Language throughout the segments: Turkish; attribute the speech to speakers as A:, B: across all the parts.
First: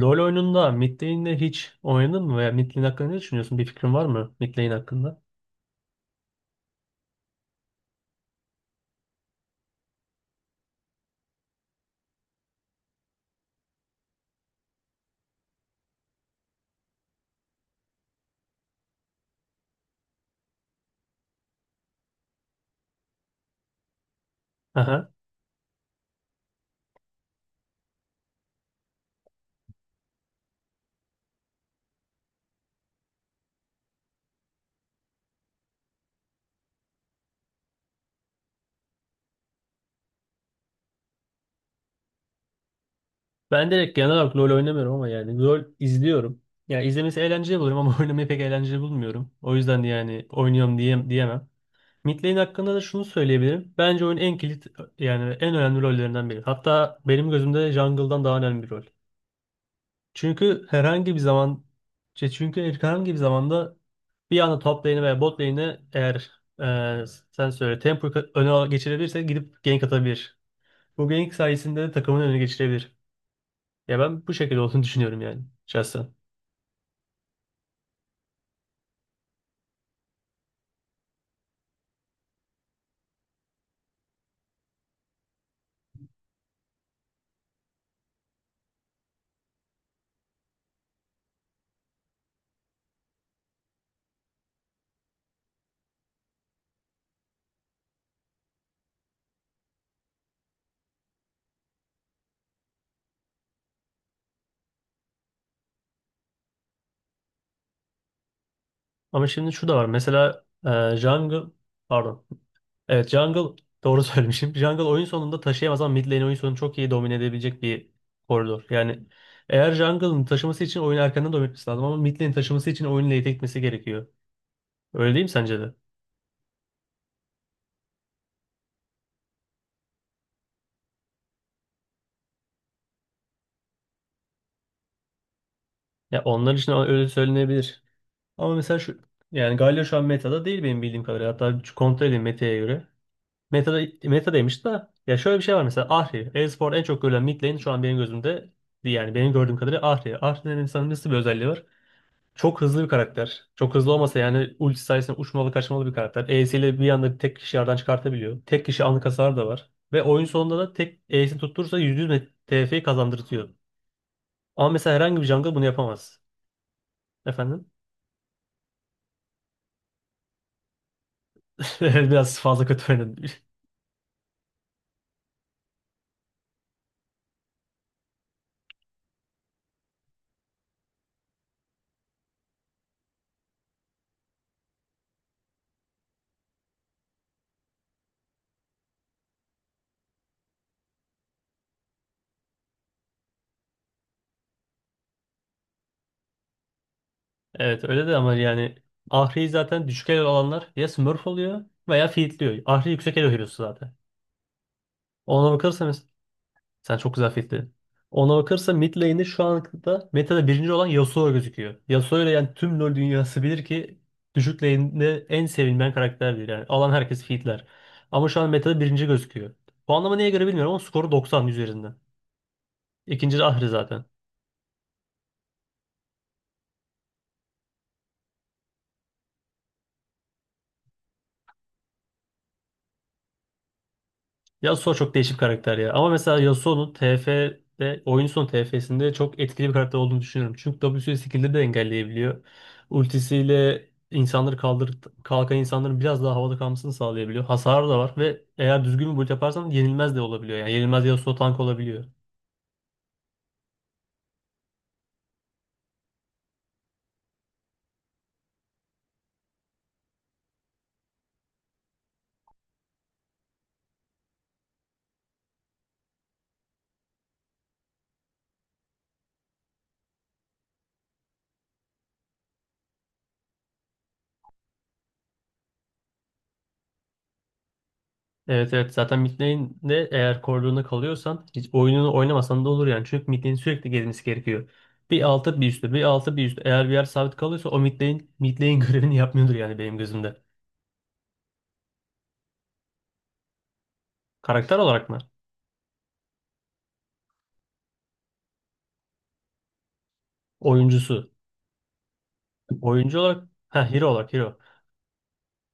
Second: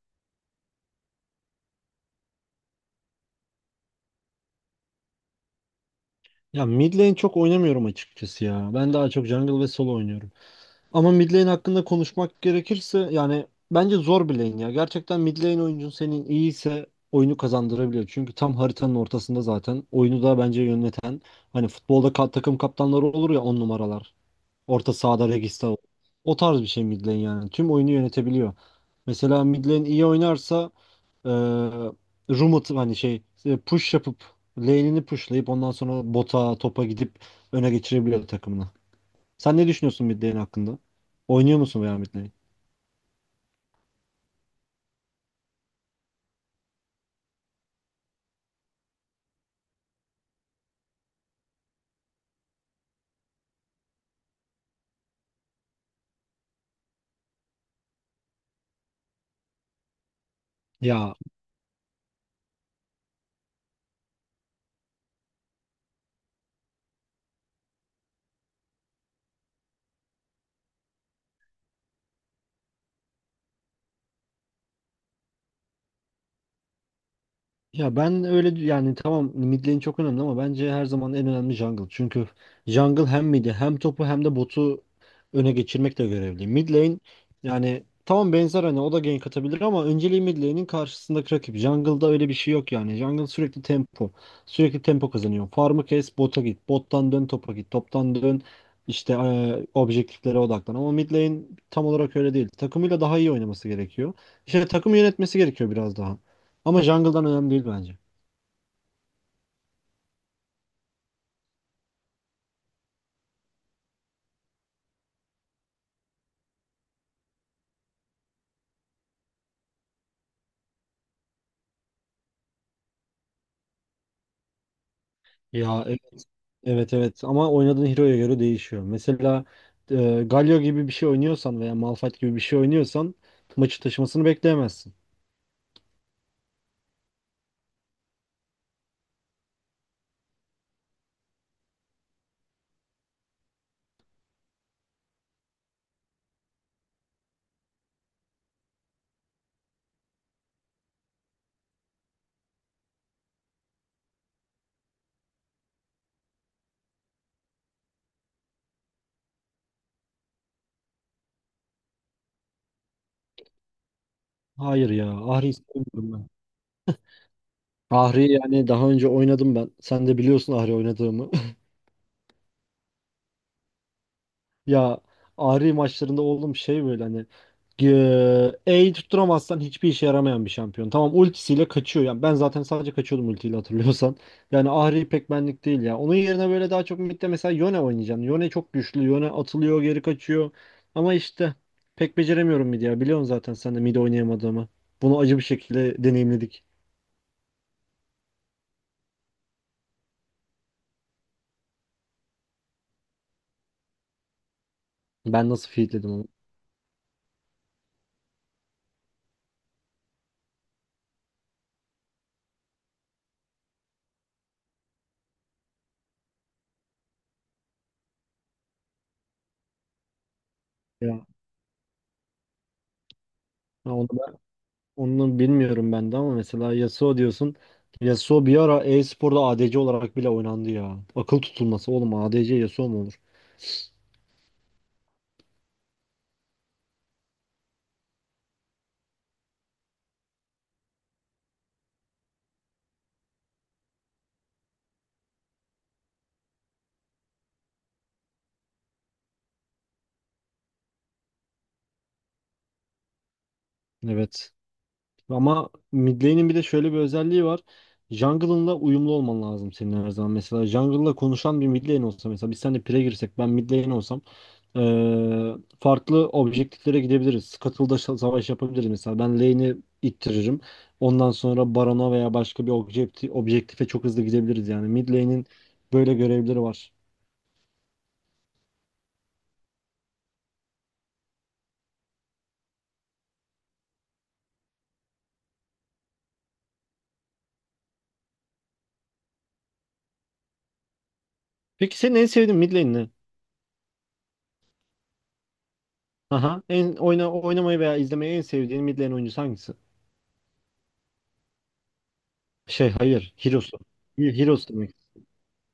A: LoL oyununda mid lane'le hiç oynadın mı veya mid lane hakkında ne düşünüyorsun? Bir fikrin var mı mid lane hakkında?
B: Ya, mid lane çok oynamıyorum açıkçası ya. Ben daha çok jungle ve solo oynuyorum. Ama mid lane hakkında konuşmak gerekirse yani bence zor bir lane ya. Gerçekten mid lane oyuncun senin iyiyse oyunu kazandırabiliyor. Çünkü tam haritanın ortasında zaten oyunu da bence yöneten, hani futbolda takım kaptanları olur ya, on numaralar. Orta
A: Aha.
B: sahada Regista, O tarz bir şey mid lane yani. Tüm oyunu yönetebiliyor. Mesela mid lane iyi oynarsa, e, roam atıp, hani şey, push yapıp, lane'ini pushlayıp ondan sonra bota, topa gidip öne geçirebiliyor takımını. Sen ne düşünüyorsun mid lane hakkında? Oynuyor musun veya mid lane?
A: Ben direkt genel olarak LoL oynamıyorum ama yani LoL izliyorum. Ya izlemesi eğlenceli buluyorum ama oynamayı pek eğlenceli bulmuyorum. O yüzden de yani oynuyorum diyemem. Mid lane hakkında da şunu söyleyebilirim. Bence oyunun en kilit yani en önemli rollerinden biri. Hatta benim gözümde jungle'dan daha önemli bir rol. Çünkü
B: Ya
A: herhangi bir zaman çünkü herhangi bir zamanda bir anda top lane'e veya bot lane'e eğer e, sen söyle tempo öne geçirebilirse gidip gank atabilir. Bu gank sayesinde de takımın öne geçirebilir. Ya ben bu şekilde olduğunu düşünüyorum yani şahsen.
B: Ya ben öyle yani, tamam, mid lane çok önemli ama bence her zaman en önemli jungle. Çünkü jungle hem mid'i hem topu hem de botu öne geçirmekle görevli. Mid lane, yani tamam, benzer hani, o da gank atabilir ama önceliği mid lane'in karşısındaki rakip. Jungle'da öyle bir şey yok yani. Jungle sürekli tempo. Sürekli tempo kazanıyor. Farm'ı kes, bota git. Bottan dön topa git. Toptan dön işte objektiflere odaklan. Ama mid lane tam olarak öyle değil. Takımıyla daha iyi oynaması gerekiyor. İşte takım yönetmesi gerekiyor biraz daha. Ama jungle'dan önemli değil bence.
A: Ama şimdi şu da var. Mesela jungle, pardon. Evet, jungle doğru söylemişim. Jungle oyun sonunda taşıyamaz ama mid lane oyun sonunu çok iyi domine edebilecek bir koridor. Yani eğer jungle'ın taşıması için oyunu erkenden domine etmesi lazım ama mid lane taşıması için oyunu late etmesi gerekiyor. Öyle değil mi sence de?
B: Ya, evet. Evet, evet, ama oynadığın hero'ya göre değişiyor. Mesela Galio gibi bir şey oynuyorsan veya Malphite gibi bir şey oynuyorsan maçı taşımasını bekleyemezsin.
A: Ya onlar için öyle söylenebilir. Ama mesela şu yani Galio şu an meta'da değil benim bildiğim kadarıyla. Hatta şu kontrol edeyim meta'ya göre. Meta'da meta'daymış da ya şöyle bir şey var mesela Ahri. Elsport en çok görülen mid lane şu an benim gözümde yani benim gördüğüm kadarıyla Ahri. Ahri'nin insanın nasıl bir özelliği var? Çok hızlı bir karakter. Çok hızlı olmasa yani ulti sayesinde uçmalı kaçmalı bir karakter. E'siyle bir anda tek kişi yardan çıkartabiliyor. Tek kişi anlık hasar da var. Ve oyun sonunda da tek E'sini tutturursa %100 TF'yi kazandırtıyor. Ama
B: Hayır
A: mesela
B: ya,
A: herhangi bir
B: Ahri
A: jungle bunu
B: istemiyorum
A: yapamaz.
B: ben.
A: Efendim?
B: Ahri, yani daha önce oynadım ben. Sen de biliyorsun Ahri oynadığımı.
A: Biraz fazla kötü oynadım.
B: Ya, Ahri maçlarında oğlum şey, böyle hani E'yi tutturamazsan hiçbir işe yaramayan bir şampiyon. Tamam, ultisiyle kaçıyor. Yani ben zaten sadece kaçıyordum ultiyle, hatırlıyorsan. Yani Ahri pek benlik değil ya. Onun yerine böyle, daha çok midde mesela Yone oynayacaksın. Yone çok güçlü. Yone atılıyor, geri kaçıyor. Ama işte pek beceremiyorum midi ya. Biliyorsun zaten sen de mid oynayamadığımı. Bunu acı bir şekilde deneyimledik.
A: Evet öyle de ama yani Ahri'yi zaten düşük elo olanlar ya Smurf oluyor veya feedliyor. Ahri yüksek elo hero'su zaten.
B: Ben
A: Ona
B: nasıl
A: bakırsa mes-
B: feedledim onu.
A: Sen çok güzel feedledin. Ona bakırsa mid lane'de şu anda metada birinci olan Yasuo gözüküyor. Yasuo ile yani tüm LoL dünyası bilir ki düşük lane'de en sevilmeyen karakterdir. Yani alan herkes feedler. Ama şu an metada birinci gözüküyor. Puanlama neye göre bilmiyorum ama skoru
B: Ya,
A: 90 üzerinden. İkinci de Ahri zaten.
B: onu Onu bilmiyorum ben de ama mesela Yasuo diyorsun. Yasuo bir ara e-sporda ADC olarak bile oynandı ya. Akıl tutulması oğlum, ADC Yasuo mu olur?
A: Yasuo çok değişik bir karakter ya. Ama mesela Yasuo'nun oyun son TF'sinde çok etkili bir karakter olduğunu düşünüyorum. Çünkü W'si skill'de de engelleyebiliyor. Ultisiyle insanları kaldır kalkan insanların biraz daha havada kalmasını sağlayabiliyor. Hasarı da var ve eğer düzgün bir build yaparsan yenilmez de olabiliyor. Yani yenilmez Yasuo tank olabiliyor.
B: Evet. Ama mid lane'in bir de şöyle bir özelliği var. Jungle'ınla uyumlu olman lazım senin her zaman. Mesela jungle'la konuşan bir mid lane olsa, mesela biz seninle pire girsek, ben mid lane olsam, Ee, farklı objektiflere gidebiliriz. Scuttle'da savaş yapabiliriz mesela. Ben lane'i ittiririm. Ondan sonra Baron'a veya başka bir objektife çok hızlı gidebiliriz yani. Mid lane'in böyle görevleri var.
A: Evet, evet, zaten mid lane'de eğer koridoruna kalıyorsan hiç oyununu oynamasan da olur yani. Çünkü mid lane'in sürekli gelmesi gerekiyor. Bir altı bir üstü, bir altı bir üstü. Eğer bir yer sabit kalıyorsa o mid lane, mid lane görevini yapmıyordur yani benim gözümde.
B: Peki senin en sevdiğin mid lane ne?
A: Karakter olarak mı?
B: Aha. En oynamayı veya izlemeyi en sevdiğin mid lane oyuncusu hangisi?
A: Oyuncusu.
B: Şey,
A: Oyuncu
B: hayır,
A: olarak,
B: Heroes'u.
A: ha, hero olarak hero.
B: Heroes demek.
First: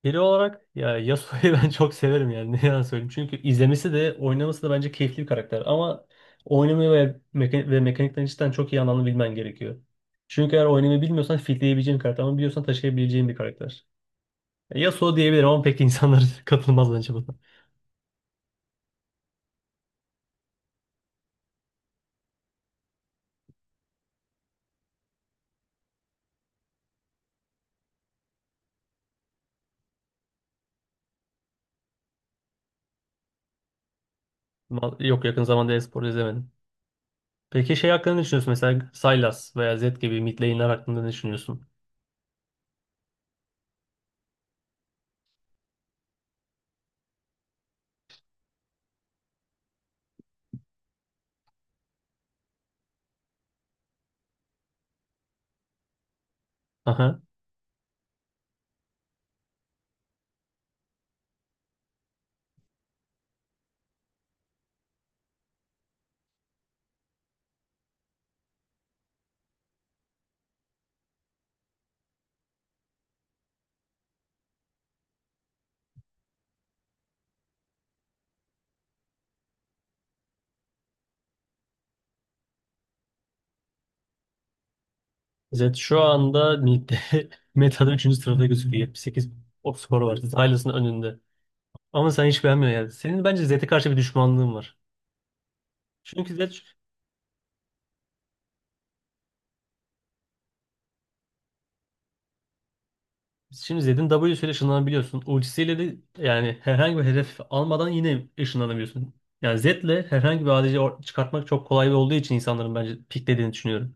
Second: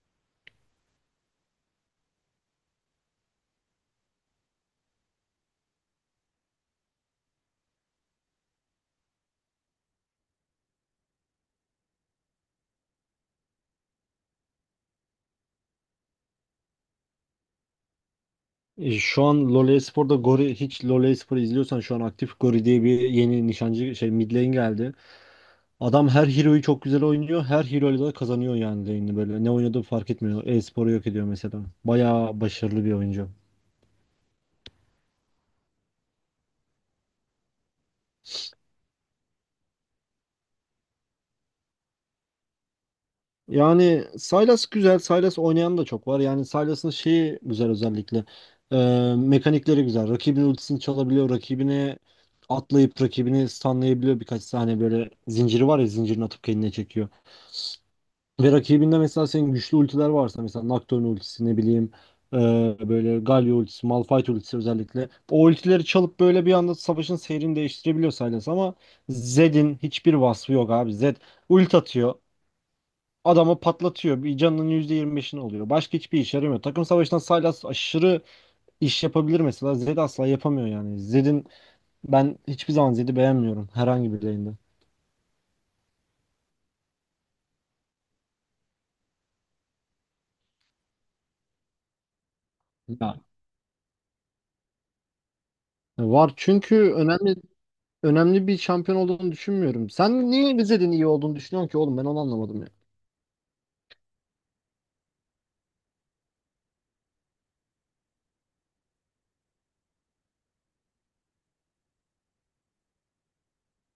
A: Hero olarak ya Yasuo'yu ben çok severim yani ne yalan söyleyeyim. Çünkü izlemesi de oynaması da bence keyifli bir karakter. Ama oynamayı ve mekanikten cidden çok iyi anlamını bilmen gerekiyor. Çünkü eğer oynamayı bilmiyorsan fitleyebileceğin karakter ama biliyorsan taşıyabileceğin bir karakter. Yasuo diyebilirim ama pek insanlar katılmaz bence buna.
B: Şu an LoL Espor'da Gori, hiç LoL Espor'u izliyorsan, şu an aktif Gori diye bir yeni nişancı şey mid lane geldi. Adam her hero'yu çok güzel oynuyor. Her hero'yla da kazanıyor yani lane'i böyle. Ne oynadığı fark etmiyor. E-sporu yok ediyor mesela. Bayağı başarılı bir oyuncu.
A: Yok, yakın zamanda e-spor izlemedim. Peki şey hakkında ne düşünüyorsun mesela Sylas veya Zed gibi mid lane'ler hakkında ne düşünüyorsun?
B: Yani Sylas güzel. Sylas oynayan da çok var. Yani Sylas'ın şeyi güzel özellikle. Mekanikleri güzel. Rakibin ultisini çalabiliyor. Rakibine atlayıp rakibini stunlayabiliyor birkaç saniye, böyle zinciri var ya, zincirini atıp kendine çekiyor. Ve rakibinde mesela senin güçlü ultiler varsa, mesela Nocturne ultisi, ne bileyim, e, böyle Galio ultisi, Malphite ultisi özellikle. O ultileri çalıp böyle bir anda savaşın seyrini değiştirebiliyor Sylas, ama Zed'in hiçbir vasfı yok abi. Zed ult atıyor. Adamı patlatıyor. Bir canının %25'ini oluyor. Başka hiçbir işe yaramıyor. Takım savaşında Sylas aşırı iş yapabilir mesela. Zed asla yapamıyor yani. Zed'in, ben hiçbir zaman Zed'i beğenmiyorum herhangi bir lane'de.
A: Zed şu anda ligde, meta'da üçüncü sırada gözüküyor. 78 o skor var. Zed önünde. Ama sen hiç beğenmiyorsun yani.
B: Ya,
A: Senin bence Zed'e karşı bir düşmanlığın var.
B: var,
A: Çünkü
B: çünkü önemli bir şampiyon olduğunu düşünmüyorum. Sen niye Rize'nin iyi olduğunu düşünüyorsun ki oğlum, ben onu anlamadım ya.
A: şimdi Zed'in W'su ile ışınlanabiliyorsun. Ultisiyle de yani herhangi bir hedef almadan yine ışınlanabiliyorsun. Yani Zed'le herhangi bir ADC çıkartmak çok kolay olduğu için insanların bence piklediğini düşünüyorum.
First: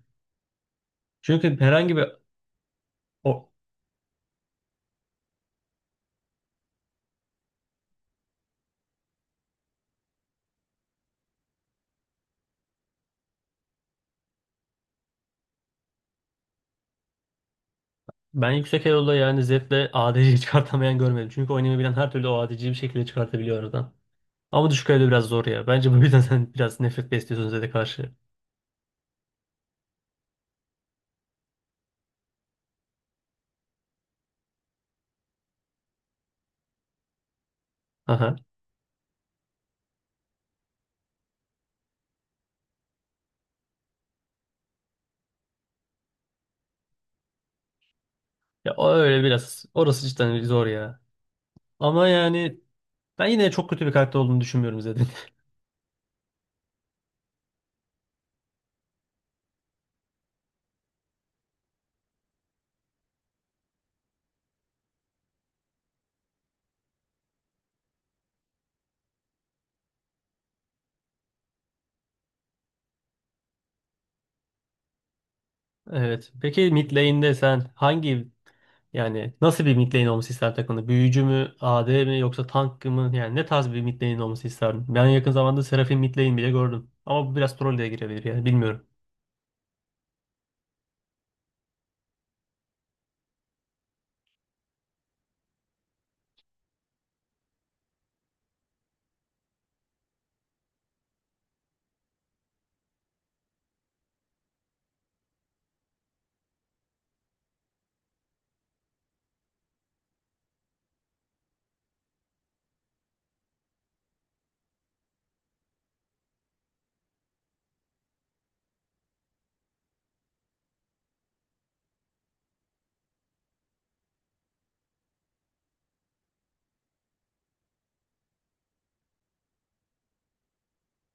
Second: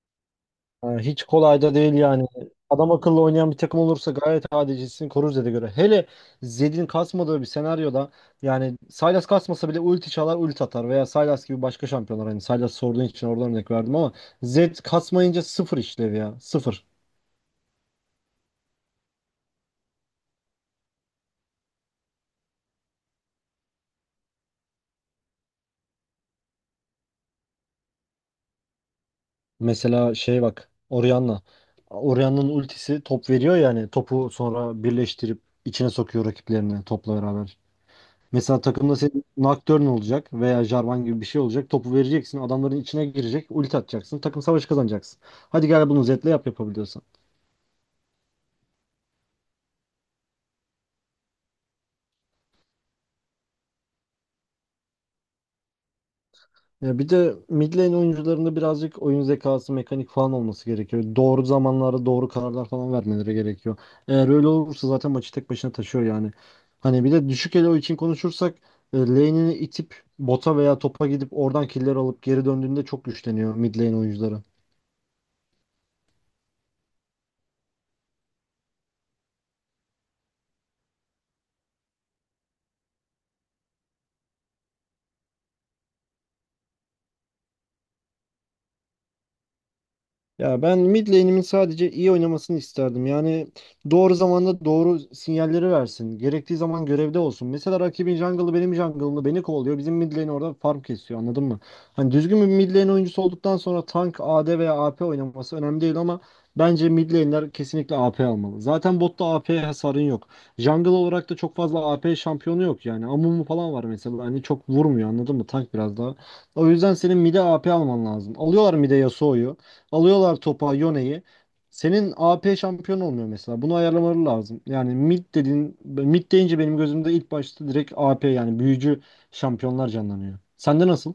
B: Ha, hiç
A: Çünkü
B: kolay da değil
A: herhangi bir
B: yani. Adam akıllı
A: o
B: oynayan bir takım olursa gayet adilcisini korur Zed'e göre. Hele Zed'in kasmadığı bir senaryoda, yani Sylas kasmasa bile ulti çalar, ulti atar, veya Sylas gibi başka şampiyonlar, hani Sylas sorduğun için oradan örnek verdim ama Zed kasmayınca sıfır işlev, ya, sıfır.
A: Ben yüksek elo'da yani Zed'le ADC çıkartamayan görmedim. Çünkü oynayabilen her türlü o ADC'yi bir şekilde çıkartabiliyor. Ama düşük kaloride biraz zor ya. Bence bu yüzden sen biraz nefret besliyorsun Zed'e karşı.
B: Mesela şey, bak, Orianna. Orianna'nın ultisi top veriyor, yani topu sonra birleştirip içine sokuyor rakiplerini topla beraber.
A: Aha.
B: Mesela takımda senin Nocturne olacak veya Jarvan gibi bir şey olacak. Topu vereceksin, adamların içine girecek, ulti atacaksın, takım savaşı kazanacaksın. Hadi gel bunu Zed'le yap, yapabiliyorsan.
A: Ya o öyle biraz. Orası cidden zor ya. Ama yani ben yine çok kötü bir karakter olduğunu düşünmüyorum Zed'in.
B: Ya bir de mid lane oyuncularında birazcık oyun zekası, mekanik falan olması gerekiyor. Doğru zamanlarda doğru kararlar falan vermeleri gerekiyor. Eğer öyle olursa zaten maçı tek başına taşıyor yani. Hani bir de düşük elo için konuşursak, lane'ini itip bota veya topa gidip oradan killer alıp geri döndüğünde çok güçleniyor mid lane oyuncuları.
A: Evet. Peki mid lane'de sen hangi yani nasıl bir mid lane olması isterdin takımda? Büyücü mü, AD mi yoksa tank mı? Yani ne tarz bir mid lane olması isterdin? Ben yakın zamanda Seraphine mid lane bile gördüm. Ama bu biraz troll de girebilir yani bilmiyorum.
B: Ya, ben mid lane'imin sadece iyi oynamasını isterdim. Yani doğru zamanda doğru sinyalleri versin. Gerektiği zaman görevde olsun. Mesela rakibin jungle'ı benim jungle'ımı, beni kovalıyor. Bizim mid lane orada farm kesiyor, anladın mı? Hani düzgün bir mid lane oyuncusu olduktan sonra tank, AD veya AP oynaması önemli değil, ama bence mid lane'ler kesinlikle AP almalı. Zaten botta AP hasarın yok. Jungle olarak da çok fazla AP şampiyonu yok yani. Amumu falan var mesela. Hani çok vurmuyor, anladın mı? Tank biraz daha. O yüzden senin mid'e AP alman lazım. Alıyorlar mid'e Yasuo'yu. Alıyorlar topa Yone'yi. Senin AP şampiyon olmuyor mesela. Bunu ayarlamaları lazım. Yani mid dediğin, mid deyince benim gözümde ilk başta direkt AP, yani büyücü şampiyonlar canlanıyor. Sende nasıl?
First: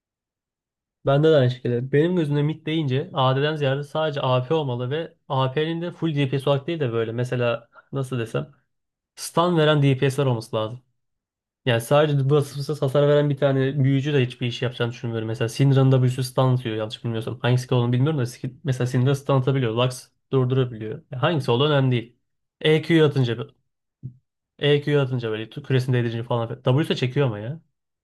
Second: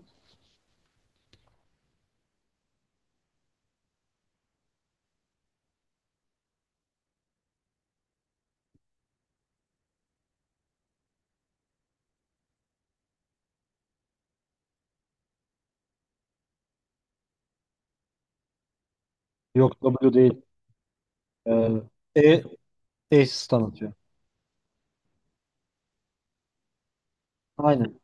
A: Bende de aynı şekilde. Benim gözümde mid deyince AD'den ziyade sadece AP olmalı ve AP'nin de full DPS olarak değil de böyle mesela nasıl desem stun veren DPS'ler olması lazım. Yani sadece basımsız hasar veren bir tane büyücü de hiçbir iş yapacağını düşünmüyorum. Mesela Syndra'nın da bir sürü stun atıyor yanlış bilmiyorsam. Hangisi ki olduğunu bilmiyorum da mesela Syndra stun atabiliyor.
B: Yok,
A: Lux
B: W değil.
A: durdurabiliyor. Yani hangisi olduğu
B: Ee,
A: önemli değil.
B: E,
A: EQ
B: E
A: atınca
B: stun atıyor.
A: EQ atınca böyle küresini değdirince falan. W'de çekiyor ama ya.
B: Aynen.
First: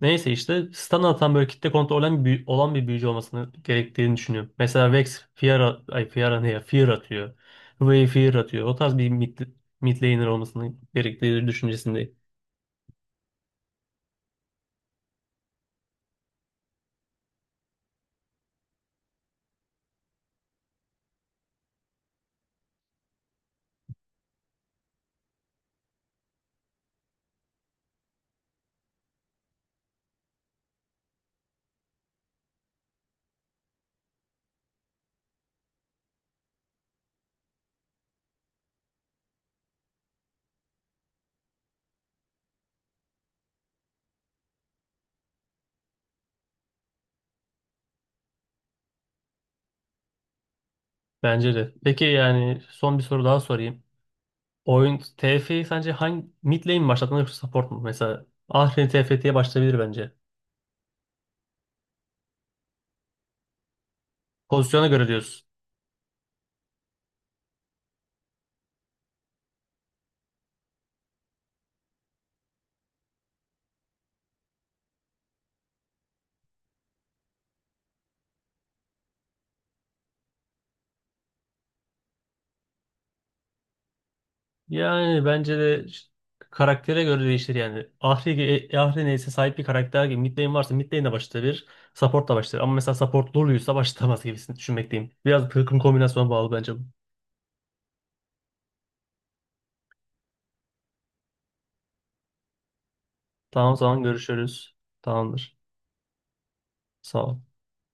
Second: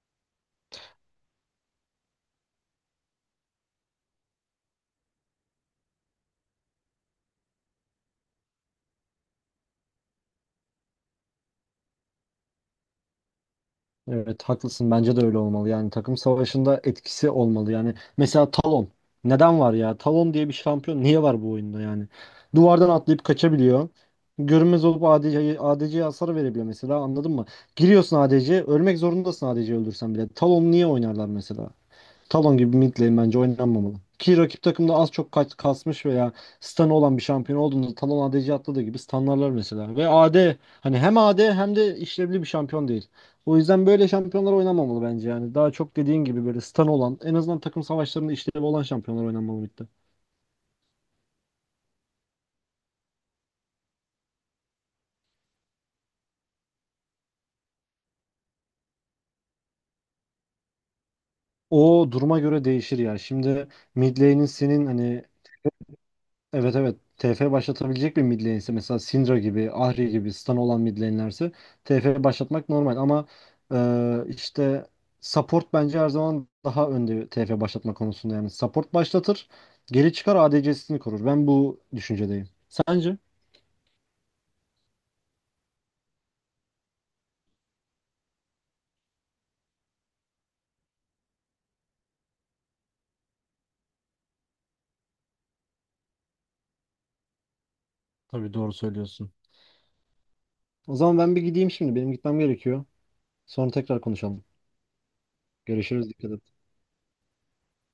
A: Neyse işte stun atan böyle kitle kontrolü olan bir büyücü olmasını gerektiğini düşünüyorum. Mesela Vex Fear, ay Fear ne ya? Fear atıyor. Huey Fear atıyor. O tarz bir mid laner olmasını gerektiği düşüncesindeyim.
B: Evet, haklısın, bence de öyle olmalı, yani takım savaşında etkisi olmalı. Yani mesela Talon, neden var ya Talon diye bir şampiyon, niye var bu oyunda yani? Duvardan atlayıp kaçabiliyor, görünmez olup ADC'ye hasar verebiliyor mesela, anladın mı? Giriyorsun ADC'ye, ölmek zorundasın, ADC'yi öldürsen bile. Talon niye oynarlar mesela? Talon gibi mid lane bence oynanmamalı. Ki rakip takımda az çok kaç kasmış veya stun'ı olan bir şampiyon olduğunda Talon ADC atladığı gibi stunlarlar mesela. Ve AD, hani hem AD hem de işlevli bir şampiyon değil. O yüzden böyle şampiyonlar oynanmamalı bence yani. Daha çok dediğin gibi böyle stun olan, en azından takım savaşlarında işlevi olan şampiyonlar oynanmalı midde.
A: Bence de. Peki yani son bir soru daha sorayım. Oyun TF'yi sence hangi mid lane mi başlatmalı yoksa support mu? Mesela Ahri TFT'ye başlayabilir bence.
B: O duruma göre değişir ya. Şimdi mid lane'in senin,
A: Pozisyona göre
B: hani,
A: diyorsun.
B: evet, evet. TF başlatabilecek bir mid lane'se, mesela Syndra gibi, Ahri gibi, stun olan mid lane'lerse TF başlatmak normal ama, işte, support bence her zaman daha önde TF başlatma konusunda yani. Support başlatır, geri çıkar, ADC'sini korur. Ben bu düşüncedeyim. Sence?
A: Yani bence de karaktere göre değişir yani. Ahri neyse sahip bir karakter gibi. Mid varsa mid lane de başlayabilir. Support da başlar. Ama mesela support Lulu'ysa başlamaz gibisini düşünmekteyim. Biraz takım kombinasyona bağlı bence bu.
B: Tabii, doğru söylüyorsun. O zaman ben bir gideyim şimdi. Benim gitmem gerekiyor. Sonra
A: Tamam o
B: tekrar
A: zaman
B: konuşalım.
A: görüşürüz. Tamamdır.
B: Görüşürüz. Dikkat et.
A: Sağ ol.